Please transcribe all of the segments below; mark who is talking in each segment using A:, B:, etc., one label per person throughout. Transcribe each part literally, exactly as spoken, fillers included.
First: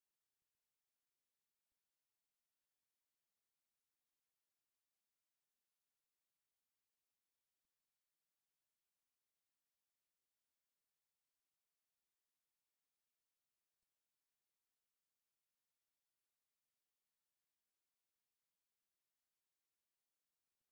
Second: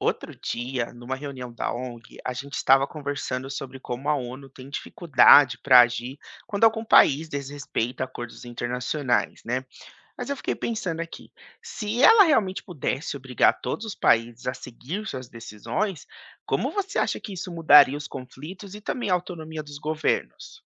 A: Outro dia, numa reunião da ONG, a gente estava conversando sobre como a ONU tem dificuldade para agir quando algum país desrespeita acordos internacionais, né? Mas eu fiquei pensando aqui, se ela realmente pudesse obrigar todos os países a seguir suas decisões, como você acha que isso mudaria os conflitos e também a autonomia dos governos?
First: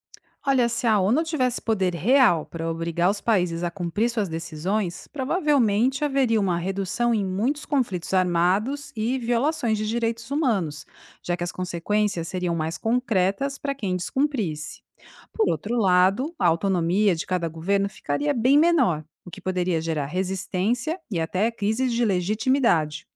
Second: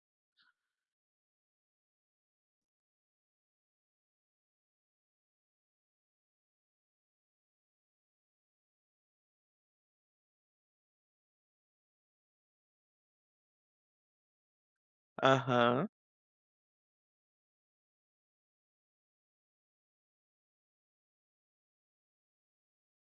B: Olha, se a ONU tivesse poder real para obrigar os países a cumprir suas decisões, provavelmente haveria uma redução em muitos conflitos armados e violações de direitos humanos, já que as consequências seriam mais concretas para quem descumprisse. Por outro
A: Aham,
B: lado, a autonomia de cada governo ficaria bem menor, o que poderia gerar resistência e até crises de legitimidade.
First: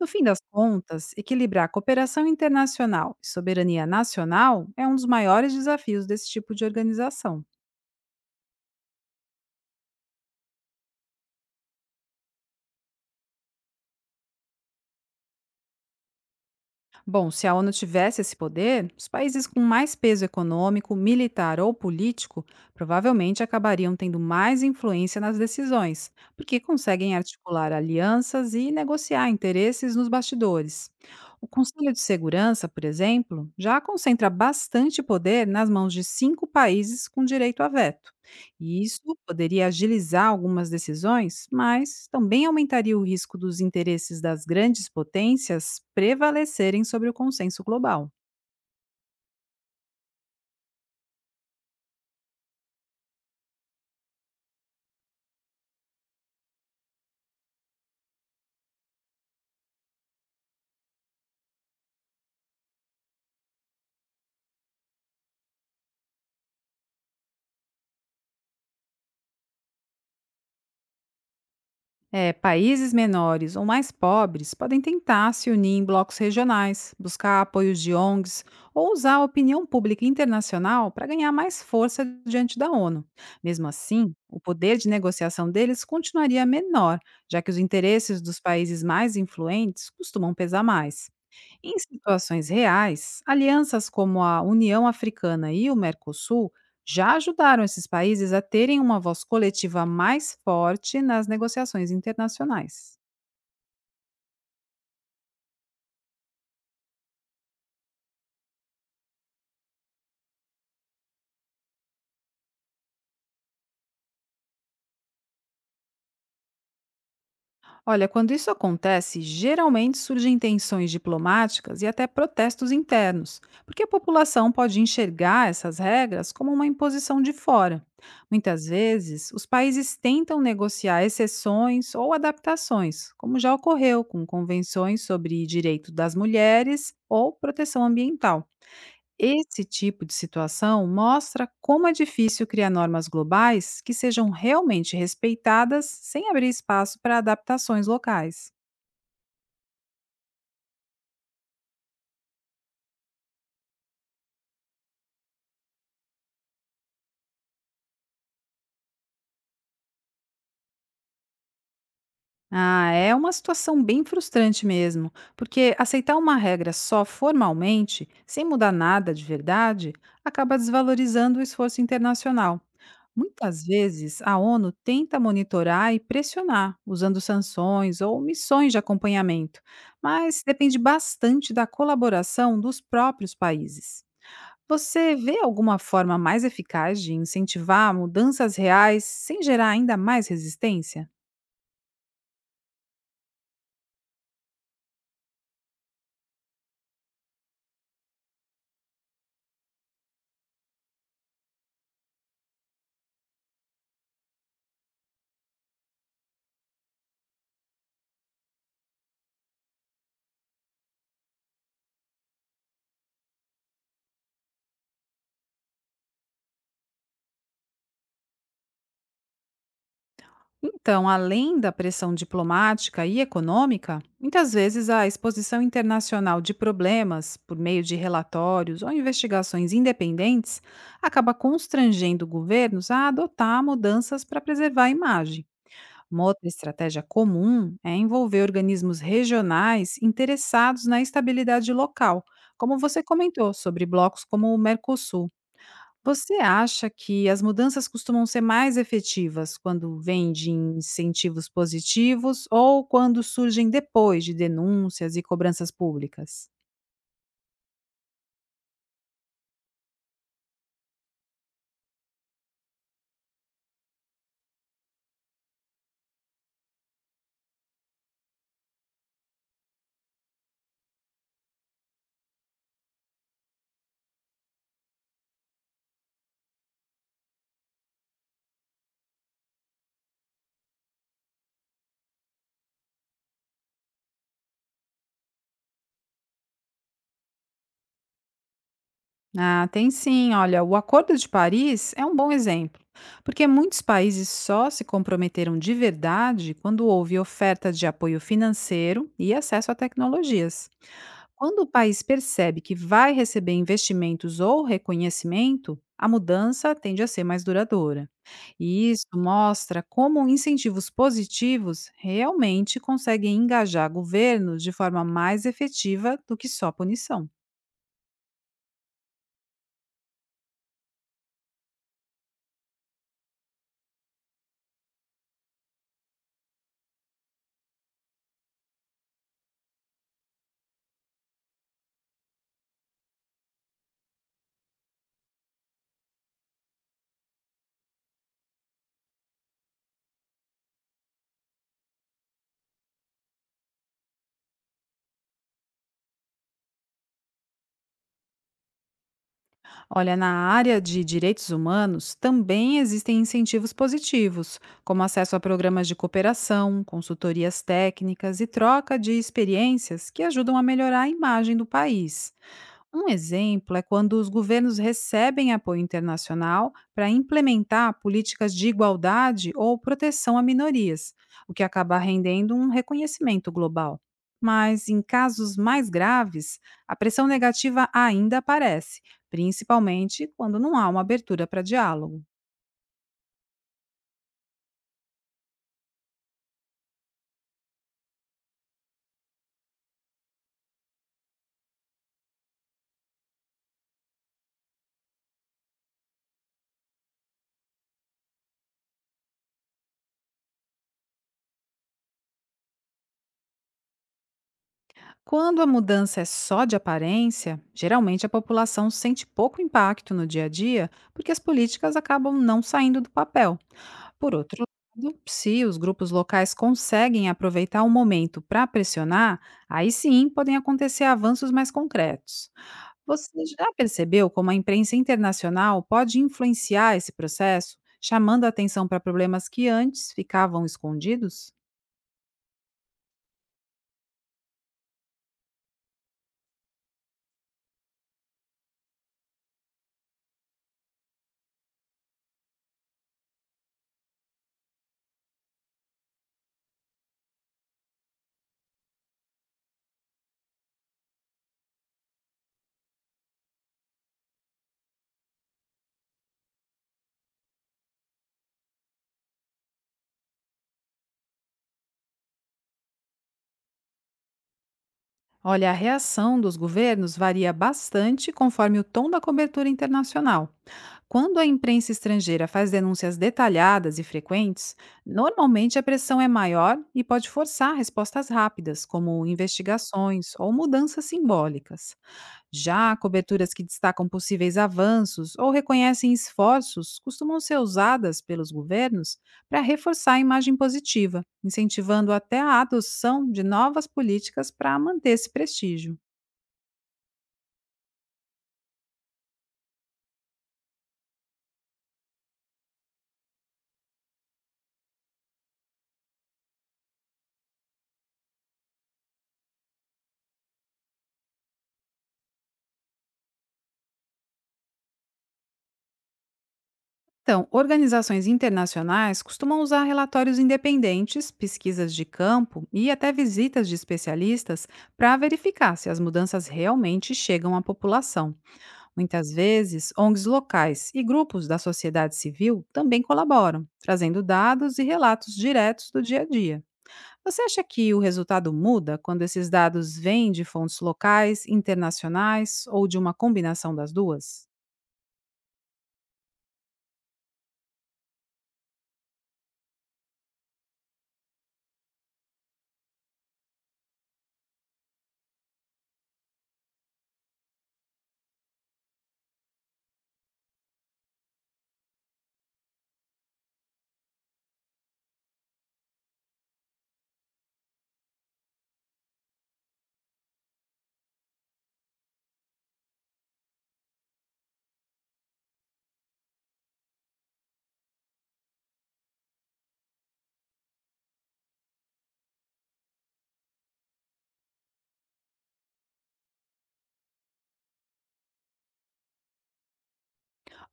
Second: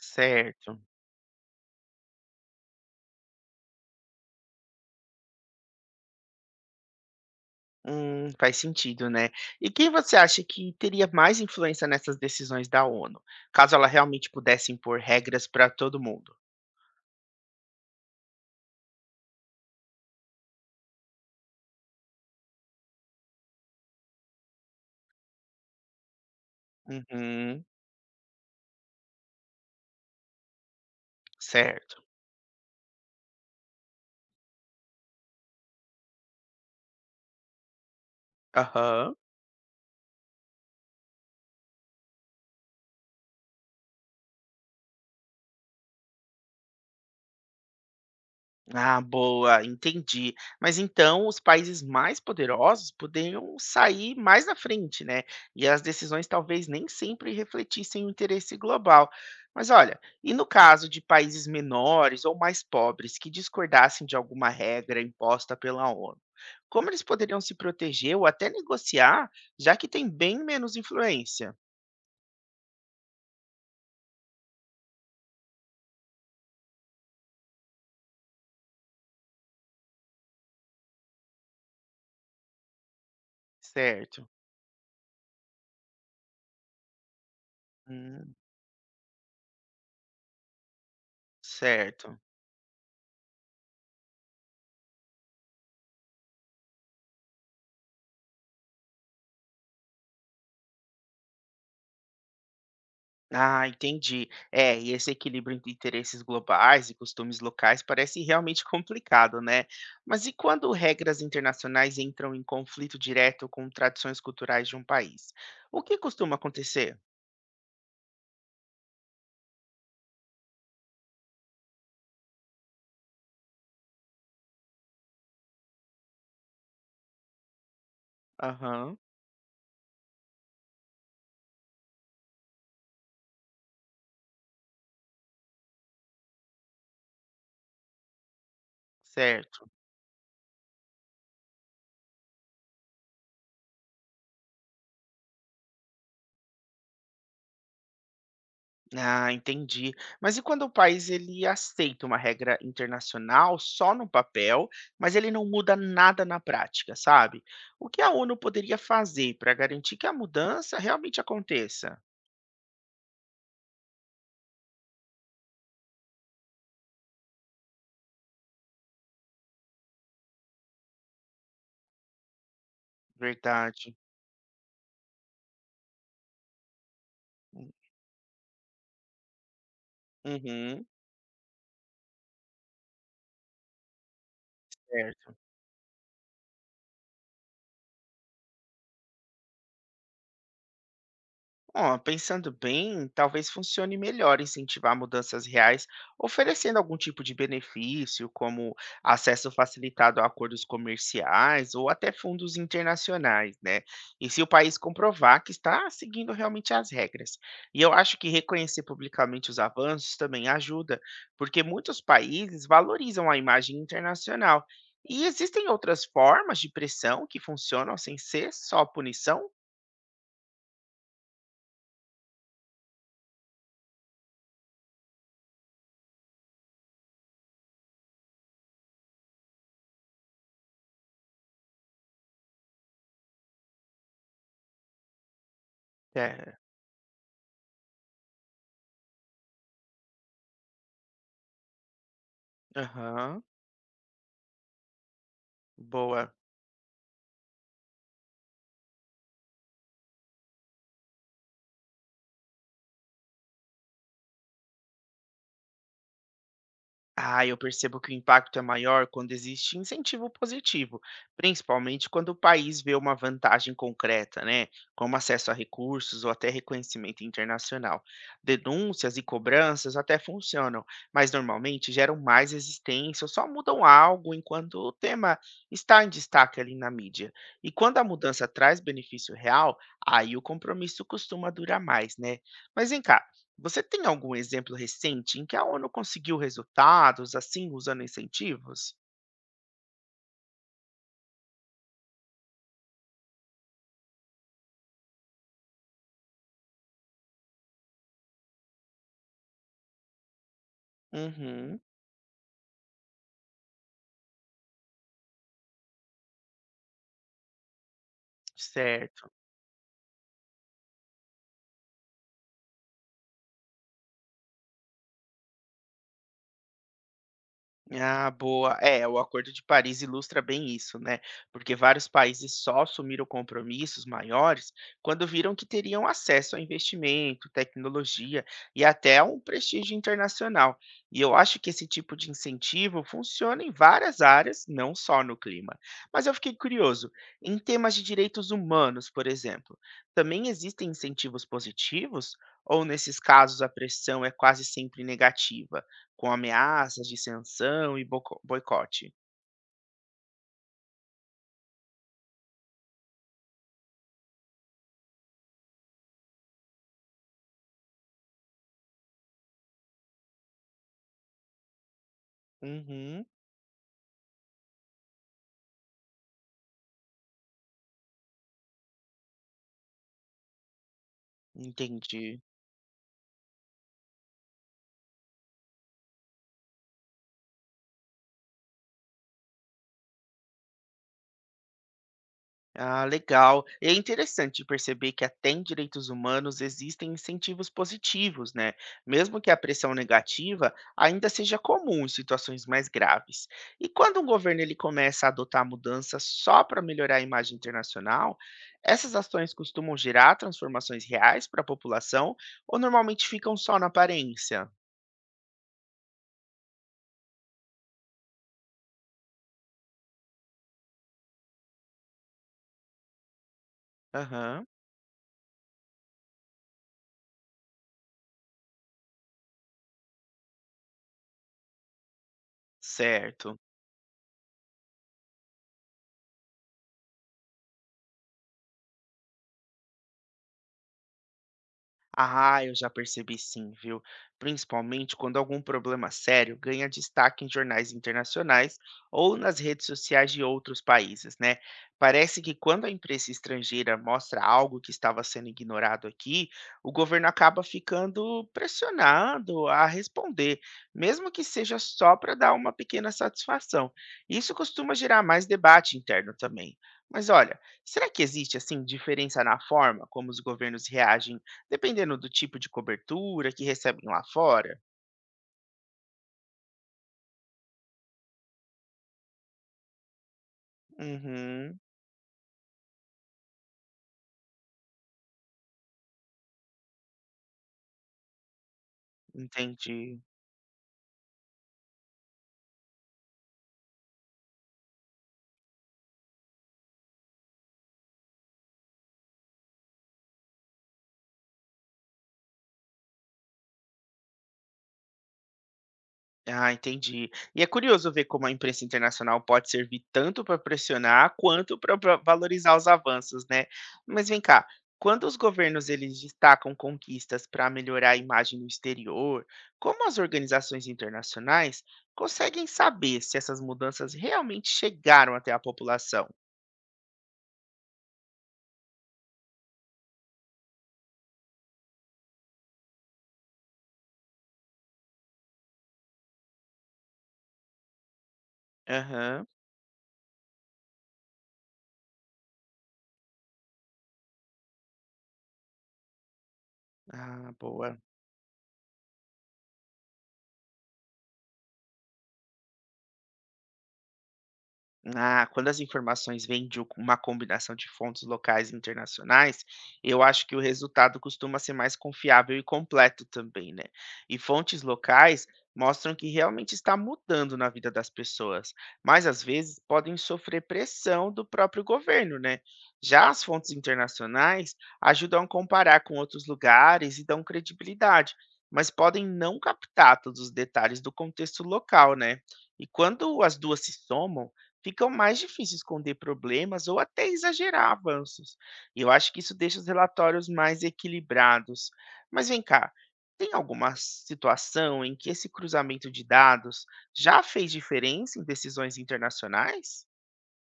B: No fim das contas, equilibrar cooperação internacional e soberania nacional é um dos maiores desafios desse tipo de organização.
A: Hum, faz sentido, né? E quem você acha que teria mais influência nessas decisões da ONU, caso ela realmente pudesse impor regras para todo mundo?
B: Bom, se a ONU tivesse esse poder, os países com mais peso econômico, militar ou político provavelmente acabariam tendo mais influência nas decisões, porque conseguem
A: Uhum,
B: articular alianças e negociar interesses nos bastidores. O Conselho de
A: certo.
B: Segurança, por exemplo, já concentra bastante poder nas mãos de cinco países com direito a veto. E isso
A: Aham.
B: poderia agilizar algumas decisões, mas também aumentaria o risco dos interesses das grandes potências prevalecerem sobre o consenso global.
A: Ah, boa, entendi. Mas então os países mais poderosos poderiam sair mais na frente, né? E as decisões talvez nem sempre refletissem o interesse global. Mas olha, e no caso de países menores ou mais pobres que discordassem de alguma regra imposta pela ONU, como eles poderiam se proteger ou até negociar, já que têm bem menos influência?
B: É, países menores ou mais pobres podem tentar se unir em blocos regionais, buscar apoios de ONGs ou usar a opinião pública internacional para ganhar mais força diante da ONU. Mesmo assim,
A: Certo.
B: o poder de negociação deles continuaria menor, já que os interesses
A: Hum,
B: dos países mais influentes costumam pesar mais. Em
A: certo.
B: situações reais, alianças como a União Africana e o Mercosul já ajudaram esses países a terem uma voz coletiva mais forte nas negociações internacionais.
A: Ah, entendi. É, e esse equilíbrio entre interesses globais e costumes locais parece realmente complicado, né? Mas e quando regras internacionais entram em conflito direto com tradições culturais de um país? O que costuma acontecer?
B: Olha, quando isso acontece, geralmente surgem tensões diplomáticas e até protestos internos, porque a população pode enxergar essas regras como uma imposição de fora. Muitas
A: Aham,
B: vezes, os países tentam negociar exceções ou adaptações, como já ocorreu com convenções sobre direito das mulheres ou proteção ambiental. Esse
A: certo.
B: tipo de situação mostra como é difícil criar normas globais que sejam realmente respeitadas sem abrir espaço para adaptações locais.
A: Ah, entendi. Mas e quando o país ele aceita uma regra internacional só no papel, mas ele não muda nada na prática, sabe? O que a ONU poderia fazer para garantir que a mudança realmente aconteça?
B: Ah, é uma situação bem frustrante mesmo, porque aceitar uma regra só formalmente, sem mudar nada de verdade, acaba desvalorizando o esforço internacional. Muitas
A: Verdade.
B: vezes, a ONU tenta monitorar e pressionar, usando
A: Hum,
B: sanções ou missões de acompanhamento, mas depende
A: uhum,
B: bastante da colaboração dos próprios países. Você
A: certo.
B: vê alguma forma mais eficaz de incentivar mudanças reais sem gerar ainda mais resistência?
A: Ó, pensando bem, talvez funcione melhor incentivar mudanças reais, oferecendo algum tipo de benefício, como acesso facilitado a acordos comerciais ou até fundos internacionais, né? E se o país comprovar que está seguindo realmente as regras. E eu acho que reconhecer publicamente os avanços também ajuda, porque muitos países valorizam a imagem internacional. E existem outras formas de pressão que funcionam sem ser só punição?
B: Então, além da pressão diplomática e econômica, muitas vezes a exposição internacional de problemas, por meio de relatórios ou investigações independentes, acaba constrangendo governos a adotar mudanças para preservar a imagem. Uma outra
A: É,
B: estratégia comum é envolver organismos regionais interessados na estabilidade local, como você
A: aham,
B: comentou sobre blocos como o Mercosul.
A: boa.
B: Você acha que as mudanças costumam ser mais efetivas quando vêm de incentivos positivos ou quando surgem depois de denúncias e cobranças públicas?
A: Ah, eu percebo que o impacto é maior quando existe incentivo positivo, principalmente quando o país vê uma vantagem concreta, né? Como acesso a recursos ou até reconhecimento internacional. Denúncias e cobranças até funcionam, mas normalmente geram mais resistência ou só mudam algo enquanto o tema está em destaque ali na mídia. E quando a mudança traz benefício real, aí o compromisso costuma durar mais, né? Mas vem cá. Você tem algum exemplo recente em que a ONU conseguiu resultados, assim, usando incentivos?
B: Ah, tem sim. Olha, o Acordo de Paris é um bom exemplo, porque muitos países só se comprometeram de verdade quando houve oferta de apoio financeiro e acesso a tecnologias. Quando o
A: Uhum,
B: país percebe que vai receber investimentos ou reconhecimento, a mudança tende a ser mais duradoura. E isso
A: certo.
B: mostra como incentivos positivos realmente conseguem engajar governos de forma mais efetiva do que só punição.
A: Ah, boa. É, o Acordo de Paris ilustra bem isso, né? Porque vários países só assumiram compromissos maiores quando viram que teriam acesso a investimento, tecnologia e até a um prestígio internacional. E eu acho que esse tipo de incentivo funciona em várias áreas, não só no clima. Mas eu fiquei curioso, em temas de direitos humanos, por exemplo, também existem incentivos positivos? Ou nesses casos a pressão é quase sempre negativa? Com ameaças de sanção e boco boicote.
B: Olha, na área de direitos humanos também existem incentivos positivos, como acesso a programas de cooperação, consultorias técnicas e troca de experiências que ajudam a melhorar a imagem do país. Um
A: Uhum,
B: exemplo é quando os governos recebem apoio internacional para implementar políticas de igualdade ou proteção a minorias, o que acaba
A: entendi.
B: rendendo um reconhecimento global. Mas, em casos mais graves, a pressão negativa ainda aparece, principalmente quando não há uma abertura para diálogo.
A: Ah, legal. É interessante perceber que até em direitos humanos existem incentivos positivos, né? Mesmo que a pressão negativa ainda seja comum em situações mais graves. E quando um governo ele começa a adotar mudanças só para melhorar a imagem internacional, essas ações costumam gerar transformações reais para a população ou normalmente ficam só na aparência?
B: Quando a mudança é só de aparência, geralmente a população sente pouco impacto no dia a dia porque as políticas acabam não saindo do papel. Por outro
A: Aham,
B: lado, se os grupos locais conseguem aproveitar o momento para pressionar, aí sim podem acontecer avanços mais concretos. Você
A: certo.
B: já percebeu como a imprensa internacional pode influenciar esse processo, chamando a atenção para problemas que antes ficavam escondidos?
A: Ah, eu já percebi sim, viu? Principalmente quando algum problema sério ganha destaque em jornais internacionais ou nas redes sociais de outros países, né? Parece que quando a imprensa estrangeira mostra algo que estava sendo ignorado aqui, o governo acaba ficando pressionado a responder, mesmo que seja só para dar uma pequena satisfação. Isso costuma gerar mais debate interno também. Mas olha, será que existe assim diferença na forma como os governos reagem? Dependendo do tipo de cobertura que recebem lá fora?
B: Olha, a reação dos governos varia bastante conforme o tom da cobertura internacional. Quando a
A: Uhum,
B: imprensa estrangeira faz denúncias detalhadas e frequentes, normalmente a pressão é maior e pode forçar respostas rápidas, como
A: entendi.
B: investigações ou mudanças simbólicas. Já coberturas que destacam possíveis avanços ou reconhecem esforços costumam ser usadas pelos governos para reforçar a imagem positiva, incentivando até a adoção de novas políticas para manter esse prestígio.
A: Ah, entendi. E é curioso ver como a imprensa internacional pode servir tanto para pressionar quanto para valorizar os avanços, né? Mas vem cá, quando os governos eles destacam conquistas para melhorar a imagem no exterior, como as organizações internacionais conseguem saber se essas mudanças realmente chegaram até a população?
B: Então, organizações internacionais costumam usar relatórios independentes, pesquisas de campo e até visitas de especialistas para verificar se as mudanças realmente chegam à população. Muitas
A: Aham.
B: vezes, ONGs locais e grupos da sociedade civil também colaboram, trazendo dados e relatos diretos do dia a dia. Você
A: Ah,
B: acha que
A: boa.
B: o resultado muda quando esses dados vêm de fontes locais, internacionais ou de uma combinação das duas?
A: Ah, quando as informações vêm de uma combinação de fontes locais e internacionais, eu acho que o resultado costuma ser mais confiável e completo também, né? E fontes locais mostram que realmente está mudando na vida das pessoas, mas às vezes podem sofrer pressão do próprio governo, né? Já as fontes internacionais ajudam a comparar com outros lugares e dão credibilidade, mas podem não captar todos os detalhes do contexto local, né? E quando as duas se somam, ficam mais difíceis esconder problemas ou até exagerar avanços. E eu acho que isso deixa os relatórios mais equilibrados. Mas vem cá, tem alguma situação em que esse cruzamento de dados já fez diferença em decisões internacionais?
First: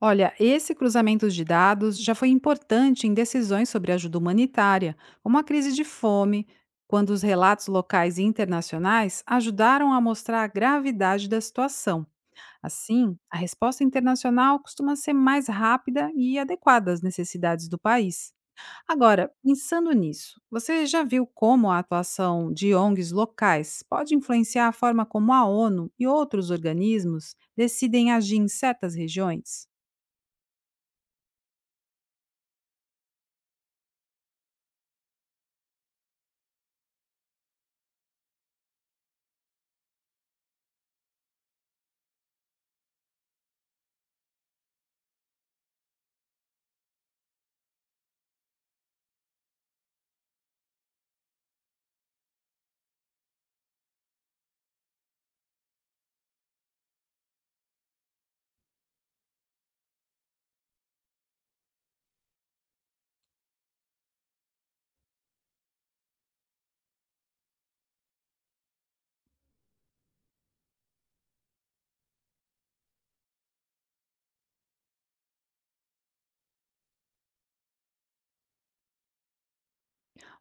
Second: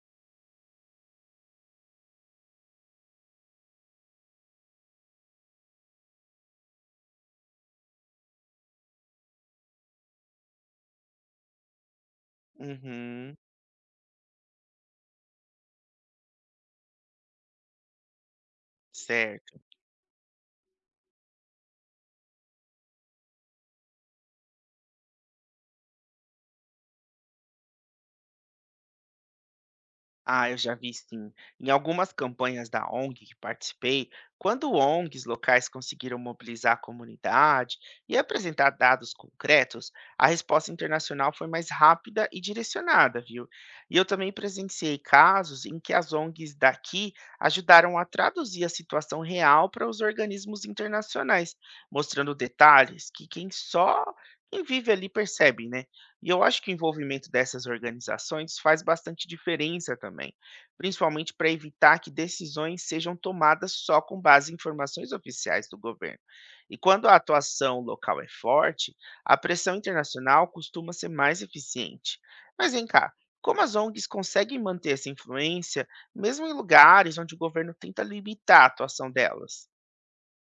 B: Olha, esse cruzamento de dados já foi importante em decisões sobre ajuda humanitária, como a crise de fome, quando os relatos locais e internacionais ajudaram a mostrar a gravidade da situação. Assim,
A: Uhum,
B: a resposta internacional costuma ser mais rápida e adequada às necessidades do país. Agora,
A: certo.
B: pensando nisso, você já viu como a atuação de ONGs locais pode influenciar a forma como a ONU e outros organismos decidem agir em certas regiões?
A: Ah, eu já vi sim. Em algumas campanhas da ONG que participei, quando ONGs locais conseguiram mobilizar a comunidade e apresentar dados concretos, a resposta internacional foi mais rápida e direcionada, viu? E eu também presenciei casos em que as ONGs daqui ajudaram a traduzir a situação real para os organismos internacionais, mostrando detalhes que quem só quem vive ali percebe, né? E eu acho que o envolvimento dessas organizações faz bastante diferença também, principalmente para evitar que decisões sejam tomadas só com base em informações oficiais do governo. E quando a atuação local é forte, a pressão internacional costuma ser mais eficiente. Mas vem cá, como as ONGs conseguem manter essa influência, mesmo em lugares onde o governo tenta limitar a atuação delas?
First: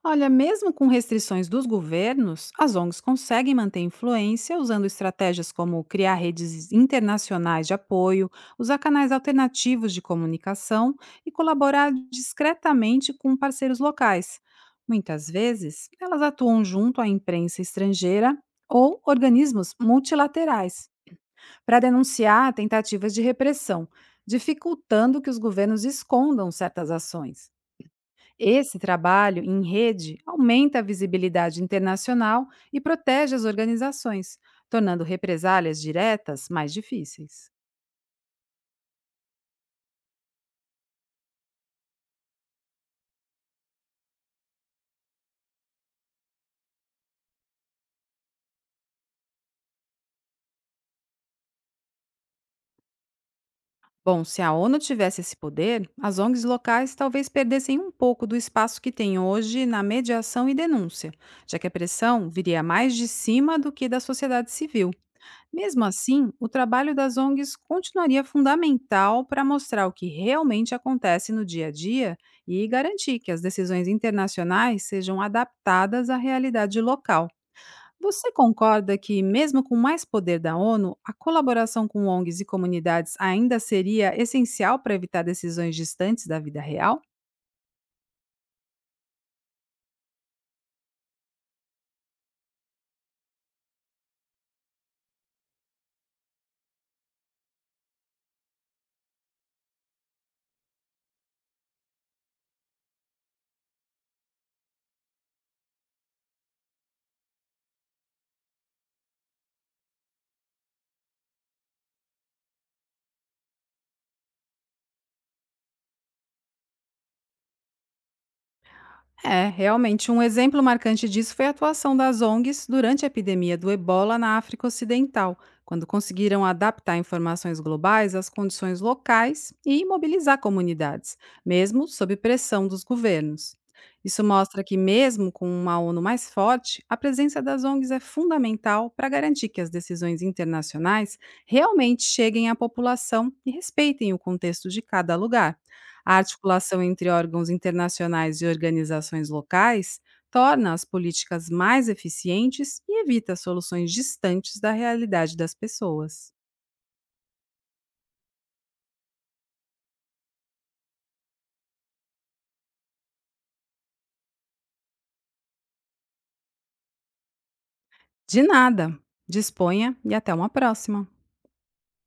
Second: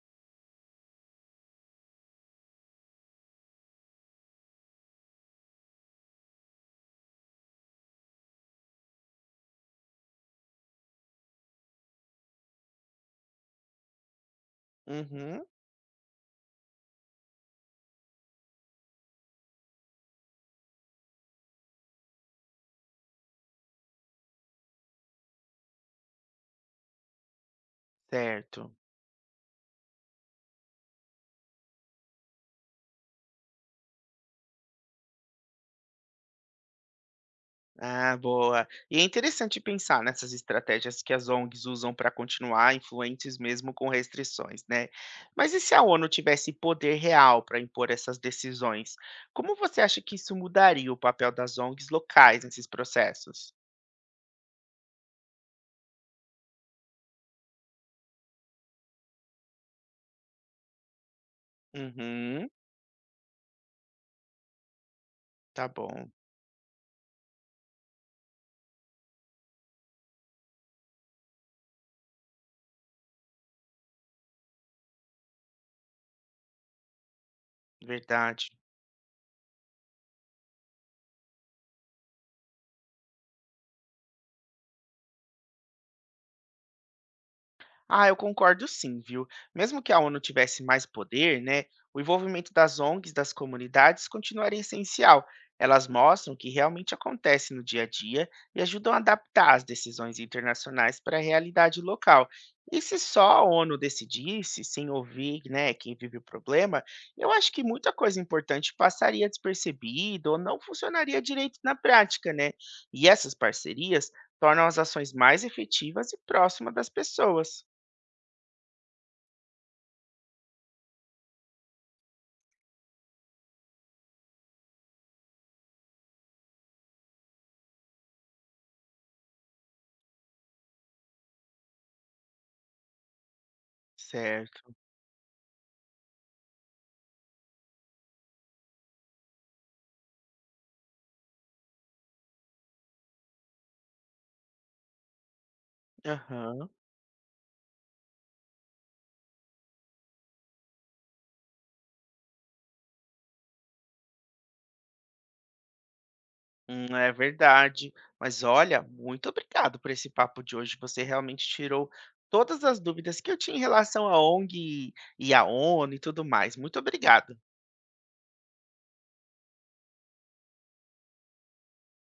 B: Olha, mesmo com restrições dos governos, as ONGs conseguem manter influência usando estratégias como criar redes internacionais de apoio, usar canais alternativos de comunicação e colaborar discretamente com parceiros locais. Muitas
A: Uhum,
B: vezes, elas atuam junto à imprensa estrangeira ou organismos multilaterais para denunciar tentativas de repressão, dificultando que os governos escondam certas ações.
A: certo.
B: Esse trabalho em rede aumenta a visibilidade internacional e protege as organizações, tornando represálias diretas mais difíceis.
A: Ah, boa. E é interessante pensar nessas estratégias que as ONGs usam para continuar influentes mesmo com restrições, né? Mas e se a ONU tivesse poder real para impor essas decisões? Como você acha que isso mudaria o papel das ONGs locais nesses processos?
B: Bom, se a ONU tivesse esse poder, as ONGs locais talvez perdessem um pouco do espaço que têm hoje na mediação e denúncia, já que a pressão
A: Uhum,
B: viria mais de cima do que da sociedade civil.
A: tá
B: Mesmo
A: bom,
B: assim, o trabalho das ONGs continuaria fundamental para mostrar o que realmente acontece no dia a dia e garantir que as decisões internacionais sejam adaptadas à realidade local. Você
A: verdade.
B: concorda que, mesmo com mais poder da ONU, a colaboração com ONGs e comunidades ainda seria essencial para evitar decisões distantes da vida real?
A: Ah, eu concordo sim, viu? Mesmo que a ONU tivesse mais poder, né, o envolvimento das ONGs, das comunidades, continuaria essencial. Elas mostram o que realmente acontece no dia a dia e ajudam a adaptar as decisões internacionais para a realidade local. E se só a ONU decidisse, sem ouvir, né, quem vive o problema, eu acho que muita coisa importante passaria despercebida ou não funcionaria direito na prática, né? E essas parcerias tornam as ações mais efetivas e próximas das pessoas.
B: É, realmente, um exemplo marcante disso foi a atuação das ONGs durante a epidemia do ebola na África Ocidental, quando conseguiram adaptar informações globais às condições locais e mobilizar comunidades, mesmo sob pressão dos governos. Isso mostra
A: Certo.
B: que, mesmo com uma ONU mais forte, a presença das ONGs é fundamental para garantir que as decisões internacionais realmente cheguem à população e respeitem o contexto de cada lugar. A
A: Aham.
B: articulação entre órgãos internacionais e organizações locais torna as políticas mais eficientes e evita soluções distantes da realidade das pessoas.
A: Hum, é verdade. Mas olha, muito obrigado por esse papo de hoje. Você realmente tirou todas as dúvidas que eu tinha em relação à ONG e à ONU e tudo mais. Muito obrigado.
B: De nada! Disponha e até uma próxima!